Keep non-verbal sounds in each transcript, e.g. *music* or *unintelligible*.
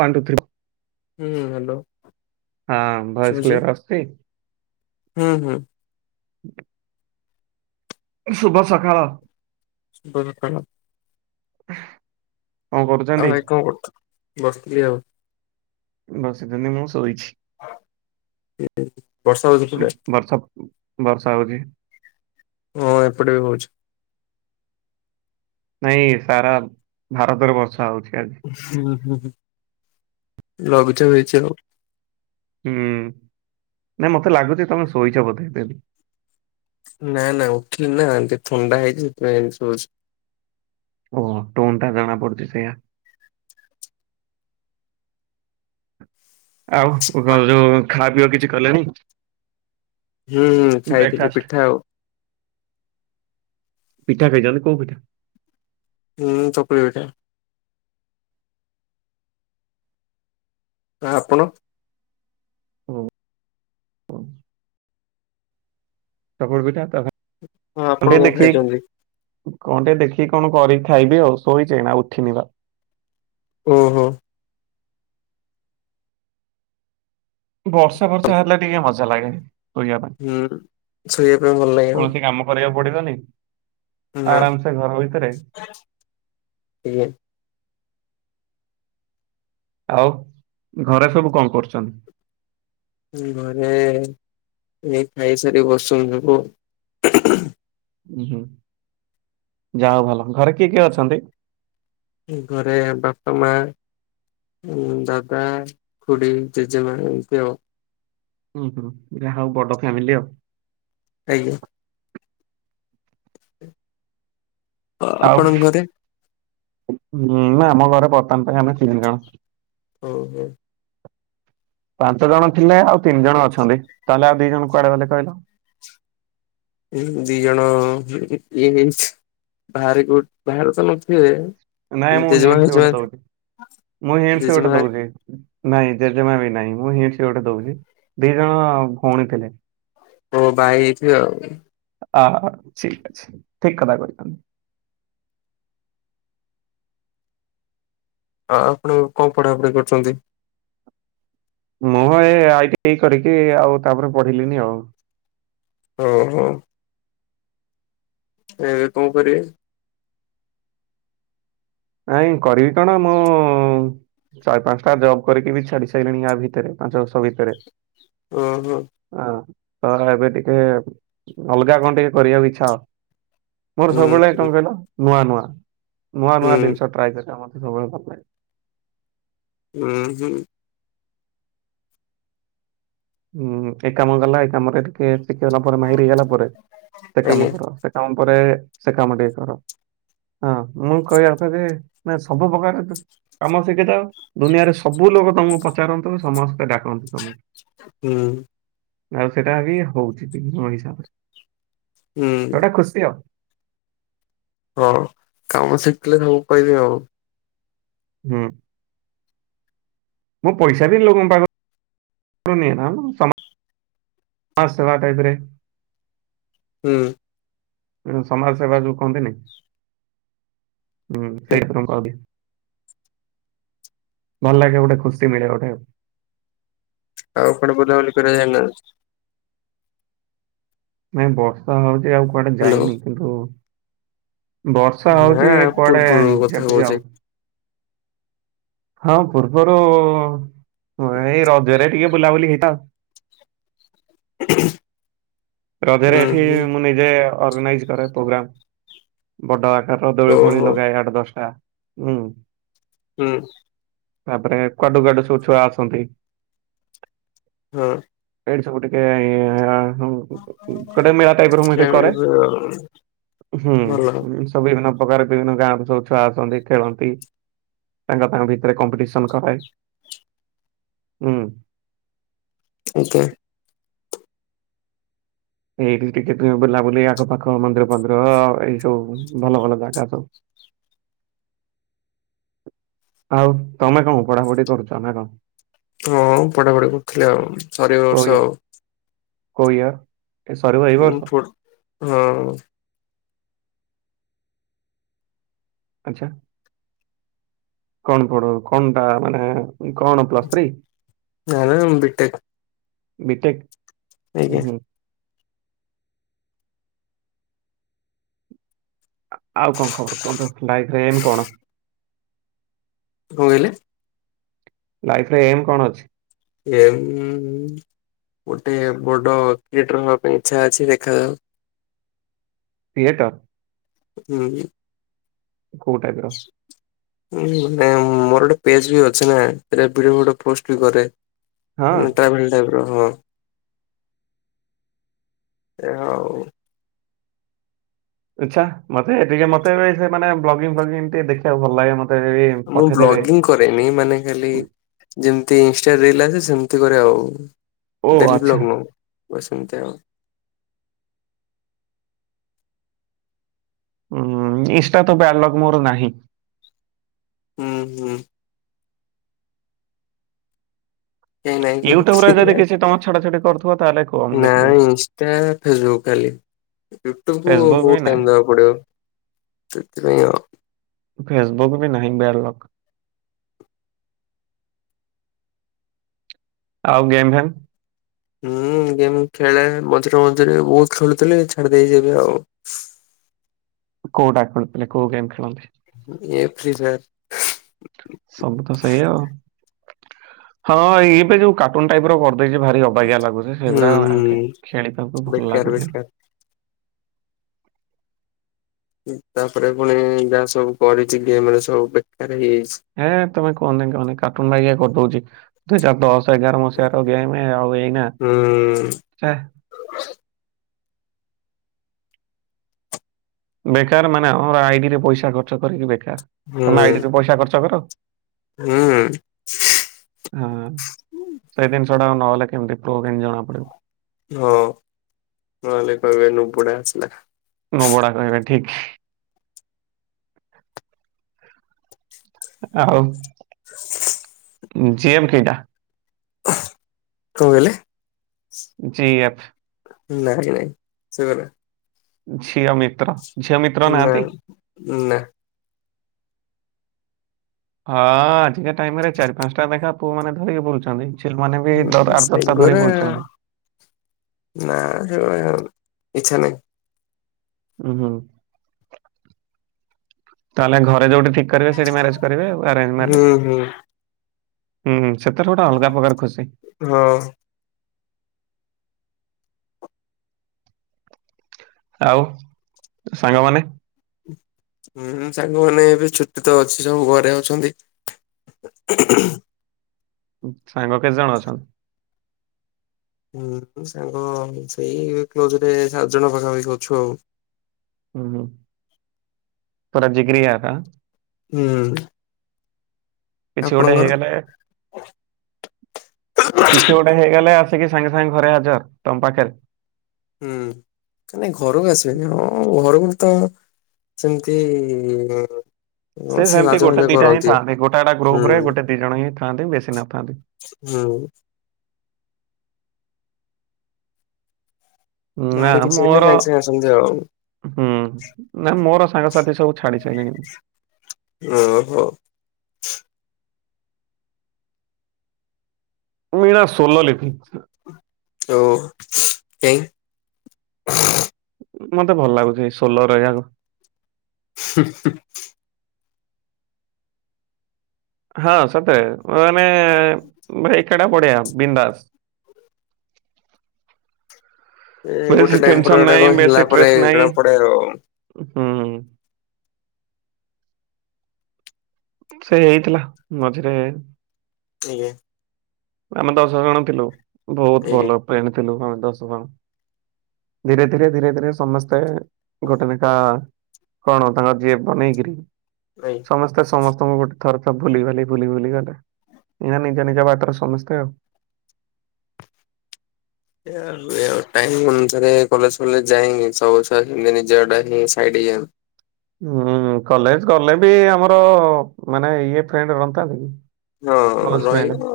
One, two, three. ହୁଁ hello. ହଁ voice clear ଆସୁଚି। ହୁଁ ହୁଁ। ସୁଭ ସକାଳ। *unintelligible* ଆଃ। ଆଉ ଭାଇ କଣ କରୁଛ? ବସିଥିଲି ଆଉ। ବସିଥିନି ମୁଁ ଶୋଇଛି। ବର୍ଷା ହଉଛି ସେପଟେ ଉଁ ବର୍ଷା ବର୍ଷା ହଉଛି। ହଁ ଏପଟେ ବି ହଉଛି। ନାଇଁ ସାରା ଭାରତରେ ବର୍ଷା ହଉଛି ଆଜି। ହୁଁ ହୁଁ ହୁଁ ଲଘୁଚାପ ହେଇଛି *unintelligible* ହୁଁ ନାଇଁ ମତେ ଲାଗୁଛି ତମେ ଶୋଇଛ ବୋଧେ *unintelligible* ନା ନା ଉଠିଲି ନା ଟିକେ ଥଣ୍ଡା ହେଇଛି ସେଥିପାଇଁ ଏମିତି ଶୁଭୁଚି। ଓହୋ ଟୋନ୍ ଟା ଜଣା ପଡୁଛି ସେଇୟା। ଆଉ ଓ କଣ ଯୋଉ ଖାଅ ପିଅ କିଛି କଲେଣି? ହୁଁ ହୁଁ ଖାଇଥିଲି ବ୍ରେକଫାଷ୍ଟ ପିଠା ଆଉ। ପିଠା ଖାଇଛନ୍ତି। କଉ ପିଠା? ହୁଁ ଚକୁଳି ପିଠା। ଆ ଆପଣ। ଉଁ ଉଁ। ଚକୁଳି ପିଠା ତା ହଁ ଆପଣ *unintelligible* କଣ ଦେଖି। ଖାଇଛନ୍ତି କଣ ଟେ ଦେଖିକି କଣ କରିକି ଖାଇବି ଆଉ ଶୋଇଚି ଏଇନା ଉଠିନି ବା। ଓ ହୋ। ବର୍ଷା ଫର୍ଷା ହେଲେ ଟିକେ ମଜା ଲାଗେ। ଶୋଇବା ପାଇଁ। ହୁଁ ଶୋଇବା ପାଇଁ ଭଲ ଲାଗିବ। କୌଣସି କାମ କରିବାକୁ ପଡିବନି ଆରାମ ସେ ଘର ଭିତରେ। ଇଏ। ଆଉ ଘରେ ସବୁ କଣ କରୁଛନ୍ତି? ଉଁ ଘରେ ଏ ଖାଇସାରି ବସିଛନ୍ତି ସବୁ। ଉଁ ହୁଁ ଯାହା ହଉ ଭଲ। ଘରେ କିଏ କିଏ ଅଛନ୍ତି? ଘରେ ବାପା, ମା। ଉଁ ଦାଦା, ଖୁଡି, ଜେଜେମା ଏମିତି ଆଉ। ହୁଁ ହୁଁ ଯାହା ହଉ ବଡ ଫ୍ୟାମିଲି ଆଉ। ଆଜ୍ଞା। ଆ ଆଉ ଆପଣଙ୍କ ଘରେ? ଉଁ ନା ଆମ ଘରେ ବର୍ତ୍ତମାନ ପାଇଁ ଆମେ ତିନି ଜଣ। ଓହୋ। ପାଞ୍ଚ ଜଣ ଥିଲେ ଆଉ ତିନି ଜଣ ଅଛନ୍ତି ତାହେଲେ ଆଉ ଦି ଜଣ କୁଆଡେ ଗଲେ କହିଲ? ଉଁ ଦିଜଣ ହୁଁ ୟେ ହେଇଛି ବାହାର କୋ ବାହାରେ ତ ନଥିବେ। ନାଇଁ ମୁଁ ଜେଜେମା ହିଂଟ୍ସ ଫେଜେମା ଗୋଟେ ଦଉଛି ମୁଁ ହିଂଟ୍ସ ଗୋଟେ ଜେଜେମା ଦୋଉଛି। ନାଇଁ ଜେଜେମା ବି ନାଇଁ ମୁଁ ହିଂଟ୍ସ ଗୋଟେ ଦଉଛି ଦି ଜଣ ଭଉଣୀ ଥିଲେ। ଓ ବାହା ହେଇଯାଇଥିବେ ଆଉ। ଆ ଠିକ ଅଛି ଠିକ୍ କଥା କହିଛନ୍ତି। ଆ ଆପଣ କଣ ପଢାପଢି କରୁଛନ୍ତି? ମୁଁ ଏ ଆଇ ଟି ଆଇ କରିକି ଆଉ ତାପରେ ପଢିଲିନି ଆଉ। ଓହୋ। ଏବେ କଣ କରିବେ? ନାଇଁ କରିବି କଣ ମୁଁ ଚାରି ପାଞ୍ଚଟା ଜବ୍ କରିକି ବି ଛାଡି ସାରିଲିଣି ୟା ଭିତରେ ପାଞ୍ଚ ବର୍ଷ ଭିତରେ। ଓହ। ହଁ ତ ଏବେ ଟିକେ ଅଲଗା କଣ ଟିକେ କରିବାକୁ ଇଚ୍ଛା। ମୋର ହୁଁ ସବୁବେଳେ ହୁଁ କଣ କହିଲ ନୂଆ ନୂଆ ନୂଆ ହୁଁ ନୂଆ ଜିନଷ। ଟ୍ରାଏ କରିବାକୁ ମତେ ସବୁବେଳେ ଭଲଲାଗେ। ଉହୁଁ। ହୁଁ ଏ କାମ ଗଲା ଏ କାମରେ ଟିକେ ଶିଖିଗଲା ପରେ ମାହିର ହେଇଗଲା ପରେ ସେ ଆଜ୍ଞା କାମ କର। ସେ କାମ ପରେ ସେ କାମ ଟିକେ କର। ହଁ ମୁଁ କହିବା କଥାଯେ ନା ସବୁ ପ୍ରକାର କାମ ଶିଖିଥାଅ ଦୁନିଆରେ ସବୁ ଲୋକ ତମକୁ ପଚାରନ୍ତୁ ସମସ୍ତେ ଡାକନ୍ତୁ ତମକୁ। ହୁଁ। ଆଉ ସେଟା ବି ହଉଛି ଠିକ ମୋ ହୁଁ ହିସାବରେ ଏଟା ଖୁସି ଆଉ। ହଁ କାମ ଶିଖିଥିଲେ ସବୁ କହିବେ ଆଉ। ହୁଁ। ମୁଁ ପଇସା ବି ଲୋକଙ୍କ ପାଖରୁ ନିଏନା *inaudible* ସମାଜ ସେବା ଟାଇପରେ। ହୁଁ। ସମାଜ ସେବା ଯୋଉ କହନ୍ତିନି ହୁଁ *unintelligible* କରିଦିଏ। ଭଲ ଲାଗେ ଗୋଟେ ଖୁସି ମିଳେ ଗୋଟେ ଆଉ। ଆଉ କୁଆଡେ ବୁଲାବୁଲି କରିବାକୁ ଯାଇନାହାଁନ୍ତି? ନାଇଁ ବର୍ଷା ହଉଛି ଆଉ କୁଆଡେ ହ୍ୟାଲୋ ଯାଇନି। କିନ୍ତୁ ବର୍ଷା ନା ହୋଉଛି କୁଆଡେ ପୂର୍ବରୁ କଥା ଯବି କହୁଛି। ଆଉ। ହଁ ପୂର୍ବରୁ ଏଇ ରଜରେ ଟିକେ ବୁଲାବୁଲି ହେଇତ *unintelligible* ରଜରେ ହୁଁ ଏଠି ହୁଁ ମୁଁ ନିଜେ ଅର୍ଗାନାଇଜ କରେ ପ୍ରୋଗ୍ରାମ। ବଡ ଆକାରର ଦୋଳି ଫୋଳି ଓହୋ ଲଗାଏ ଆଠ ଦଶଟା ହୁଁ। ହୁଁ। ତାପରେ କୁଆଡୁ କୁଆଡୁ ସବୁ ଛୁଆ ଆସନ୍ତି। ହଁ। ଏଇଠି ସବୁ ଟିକେ ଗୋଟେ ମେଳା ଟାଇପର ମୁ ଏଠି ଖେଳାଳି କରେ ହୁଁ। ଭଲ ସବୁ ବିଭିନ୍ନ ପ୍ରକାର ବିଭିନ୍ନ ଗାଁ ର ସବୁ ଛୁଆ ଆସନ୍ତି ଖେଳନ୍ତି। ତାଙ୍କ ତାଙ୍କ ଭିତରେ କମ୍ପିଟିସନ କରାଏ ହୁ। *unintelligible* ଏଇଠି ଟିକେ ତୁମେ ବୁଲାବୁଲି ଆଖପାଖ ମନ୍ଦିର ପନ୍ଦିର ଏଇ ସବୁ ଭଲ ଭଲ ଜାଗା ସବୁ। ଆଉ ତମେ କଣ ପଢାପଢି କରୁଛ ନା କଣ? ହଁ ପଢାପଢି କରୁଥିଲେି ଆଉ ସରିବ କୋଉ ବର୍ଷ ଇୟର୍ ଆଉ। କୋଉ ଇୟର? *unintelligible* ଆଚ୍ଛା। କଣ ପଢ କଣଟା ମାନେ କଣ ପ୍ଲସ ଥ୍ରୀ? ନା ନା ବିଟେକ୍ *inaudible* ଆଜ୍ଞା ବିଟେକ ହୁ। ଆଉ କଣ ଖବର କୁହନ୍ତୁ ଲାଇଫରେ ଏମ କଣ? କଣ କହିଲେ? ଲାଇଫରେ ଏମ୍ କଣ ଅଛି? ଏ ଗୋଟେ ବଡ କ୍ରିଏଟର୍ ହବା ପାଇଁ ଇଚ୍ଛା ଅଛି ଦେଖାଯାଉ। କ୍ରିଏଟର? ହୁଁ। କୋଉ ଟାଇପର। ମୋର ଗୋଟେ ପେଜ ବି ଅଛି ନା ସେଟ ଭଡିଓଡି ପୋଷ୍ଟ ବି କରେ। ହଁ *unintelligible* ଓହୋ *inaudible* ହଉ। ଆଚ୍ଛା ମତେ ଟିକେ ମତେ ବ୍ଲଗ୍ ଫ୍ଲଗୀଙ୍ଗଟେ ଦେଖିବାକୁ ଭଲ ଲାଗେ ମତେ ବ ମୁଁ ବ୍ଲଗିଙ୍ଗ କରେନି ମାନେ ଖାଲି ଯେମତି ଇନଷ୍ଟ ରିଲ ଆସେ ସେମିତି କରେ ଆଉ। ଓ ଡେଲି ଆଚ୍ଛା ବ୍ଲଗ ନୁହଁ ବାସ ସେମିତି ଆଉ। ଉଁ ଇଷ୍ଟା ତ ବେଡ୍ ଲଗ୍ ମୋର ନାହିଁ। ହୁଁ ହୁଁ। ଏ ନାଇଁ ୟୁଟ୍ୟୁବରେ ଯଦି କିଛି ତମ ଛଡ଼ାଛଡ଼ି କରୁଥିବ ତାହେଲେ କୁହ ମୁଁ ଦେଖିଦେବି ନାଇ ଇଷ୍ଟା ଫେସବୁକ ଖାଲି। ୟୁଟ୍ୟୁବ ଫେସବୁକ୍ ବି ବହୁତ୍ ଟାଇମ୍ ନାହିଁ ଦେବାକୁ ପଡିବ ସେଥି ପାଇ ଆଉ। ଫେସବୁକ୍ ବି ନାହିଁ ବେଡ୍ ଲକ। ଆଉ ଗେମ୍ ଫେମ୍? ହୁଁ ଗେମ୍ ଖେଳେ ମଝିରେ ମଝିରେ ବହୁତ ଖେଳୁଥିଲି ଛାଡି ଦେଇଛି ଏବେ ଆଉ। କଉଟା ଖେଳୁ ଥିଲେ କଉ ଗେମ ଖେଳନ୍ତି? ଏ ଫ୍ରିଫାୟାର। ସବୁ ତ ସେଇଆ ଆଉ। ହଁ ଏ ଏବେ ଯୋଉ କାର୍ଟୁନ ଟାଇପର କରିଦେଇଛି ଭା ଅବାଗିଆ ଲାଗୁଛି ହୁଁ ସେଇଗୁରା ଆଉ ହୁଁ ଖେଳିବାକୁ ଭଲ ବେକାର ଲାଗୁନି। ବେକାର ତାପରେ ପୁଣି ଯାହା ସବୁ କରିଛି ଗେମରେ ସବୁ ବେକାର ହେଇଯାଇଛି। ହଁ ତମେ କହନି କହେ କାର୍ଟୁନ ବାଗିଆ କରିଦଉଛି। ଦୁଇ ଚାର ଦଶ ଏଗାର ମସିହାରେ ଗେମ ଆଉ ଏଇନା ହଁ *unintelligible* ବେକାର ମାନେ ଆମର ଆଇଡିରେ ପଇସା ଖର୍ଚ୍ଚ କରିକି ବେକାର ହୁଁ ତମେ ଆଇଡିରେ ପଇସା ଖର୍ଚ୍ଚ କର। ହୁଁ। ହଁ ସେଇ ଜିନିଷଟା ନହେଲେ କେମିତି ପ୍ରୁ କେମିତି ଜଣା ପଡିବ? ହଁ ନହେଲେ କହିବେ ନୁପୁଡା ଆସିଲା। ନୁବୁଡା କହିବେ ଠିକ। ଆଉ ଜିଏଫ୍ କେଇଟା? କଁ କହିଲେ? ଜି ଏଫ୍ ନାଇଁ ନାଇଁ ସେଗୁରା। ଝିଅ ମିତ୍ର। ଝିଅ ମିତ୍ର ନାହାନ୍ତି? ନାଇଁ ନାଁ। ହଁ ଆଜିକା ଟାଇମ ରେ ଚାରି ପାଞ୍ଚ ଟା ଲେଖାଏଁ ପୁଅ ମାନେ ଧରିକି ବୁଲୁଚନ୍ତି। ଛିଲ୍ ମାନେ ବି ଦ ଆଠ ଦଶଟା ଧରିକି ସେଗୁରା ବୁଲଛନ୍ତି। ନା ସେଗୁରା ସବୁ ଇଚ୍ଛା ନାଇଁ। ଉୁଁ ହୁଁ ତାହେଲେ ଘରେ ଯୋଉଠି ଠିକ୍ କରିବେ ସେଇଠି ମ୍ୟାରେଜ କରିବେ ଆଉ ଆରେଞ୍ଜ ହୁଁ ମ୍ୟାରେଜ୍। ହୁଁ ହୁଁ ହୁଁ ସେଥିରେ ଗୋଟେ ଅଲଗା ପ୍ରକାର ଖୁସି। ହଁ। ଆଉ ସାଙ୍ଗମାନେ? ହୁଁ ସାଙ୍ଗମାନେ ଏବେ ଛୁଟି ତ ଅଛି ସବୁ ଘରେ ଅଛନ୍ତି। *unintelligible* ସାଙ୍ଗ କେଜଣ ଅଛନ୍ତି? ହୁଁ ସାଙ୍ଗ ସେଇ କ୍ଲୋଜରେ ସାତ ଜଣ ପାଖାପାଖି ଅଛୁ ଆଉ। ହୁଁ ପୁରା ଜିଗ୍ରି ୟାରା? ହୁଁ। କିଛି ଗୋଟେ ଆପଣଙ୍କର ହେଇଗଲେ କିଛି ଗୋଟେ ହେଇଗଲେ ଆସିକି ସାଙ୍ଗେ ସାଙ୍ଗେ ଘରେ ହାଜର୍ ତମ ପାଖରେ? ହୁଁ ନାଇ ଘରକୁ ଆସିବେନି ହଁ ଘରକୁ ତ ସେମିତି ଇଁ ସେ ସେମିତି ଗୋଟେ ଦିଟା ହିଁ ଥାନ୍ତି ଗୋଟା ଗୋଟା ଗ୍ରୁପ ରେ ହୁଁ ଗୋଟେ ଦି ଜଣ ହିଁ ଥାନ୍ତି ବେଶୀ ନଥାନ୍ତି। ହୁଁ। ନା କାହାର କିଛି ହେଲେ ମୋର ସାଙ୍ଗେ ସାଙ୍ଗେ ଆସନ୍ତି ଆଉ। ହୁଁ ନାଇ ମୋର ସାଙ୍ଗସାଥି ସବୁ ଛାଡି ସାଇଲିଣି। ଓ ହୋ। ମୁଁ ଏଇନା ସୋଲ ଲେଖି ଓ ଏଁ ମତେ ଭଲ ଲାଗୁଚି ସୋଲୋ ରହିବାକୁ। *unintelligible* ହଁ ସତେ ମାନେ ବଟ ଏକା ଟା ବଢିଆ ବିନ୍ଦାସ। ଏ ଗୋଟେ ବେସି ଟାଇମ ପରେ ଟେନ୍ସନ ଗୋଟେ ନାହିଁ କଣ ହେଲା ବେସ ପରେ ଷ୍ଟ୍ରେସ ନାହିଁ। ଜଣା ପଡେ ଆଉ ହୁଁ। ସେ ହେଇଥିଲା ମଝିରେ *unintelligible* ଆମେ ଦଶ ଜଣ ଥିଲୁ ବହୁତ ଆଜ୍ଞା ଭଲ ଫ୍ରେଣ୍ଡ ଥିଲୁ ହଁ ଦଶ ଜଣ। ଧୀରେ ଧୀରେ ଧୀରେ ସମସ୍ତେ ଗୋଟେ ଲେଖା କଣ ତାଙ୍କ ଜି ଏଫ୍ ବନେଇକିରି? ନାଇଁ। ସମସ୍ତେ ସମସ୍ତଙ୍କୁ ଗୋଟେ ଥରକେ ଭୁଲି ଗଲେ ଭୁଲି ଭୁଲି ଗଲେ ଗଲେ ଏଇନା ନିଜ ନିଜ ବାଟରେ ସମସ୍ତେ ଆଉ। ଟାଇମ୍ ଅନୁସାରେ କଲେଜ ଫଲେଜ ଯାଇଁନି ସବୁ ଛୁଆ ନିଜଆଡୁ ହିଁ ସାଇାଡ୍ ହେଇଯାନ୍ତି। ହୁଁ କଲେଜ ଗଲେ ବି ଆମର ମାନେ ଇଏ ଫ୍ରେଣ୍ଡ ନଥାନ୍ତା କି? ହଁ ରହିବ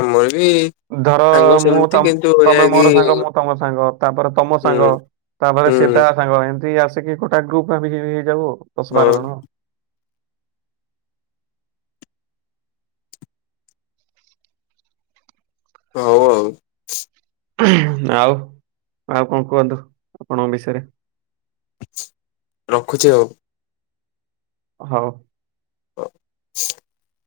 ଆମର ବି ଧର ସାଙ୍ଗ ମୁଁ ସେମିତି କିନ୍ତୁ ଏଇଆ ତମେ କି ମୋର ସାଙ୍ଗ ମୁଁ ତମ ସାଙ୍ଗ ତାପରେ ତମ ହୁଁ ସାଙ୍ଗ ତାପରେ ସେ ହୁଁ ତା ସାଙ୍ଗ ଏମିତି ଆସିକି ଗୋଟା ଗ୍ରୁପ ଆମେ ହେଇଯାଉୁ ଆଉ ଦଶ ହଁ ବାର ଜଣ ହଉ ଆଉ ଆଉ ଆଉ କଣ କୁହନ୍ତୁ ଆପଣଙ୍କ ବିଷୟରେ ରଖୁଛି ଆଉ ହଉ *unintelligible*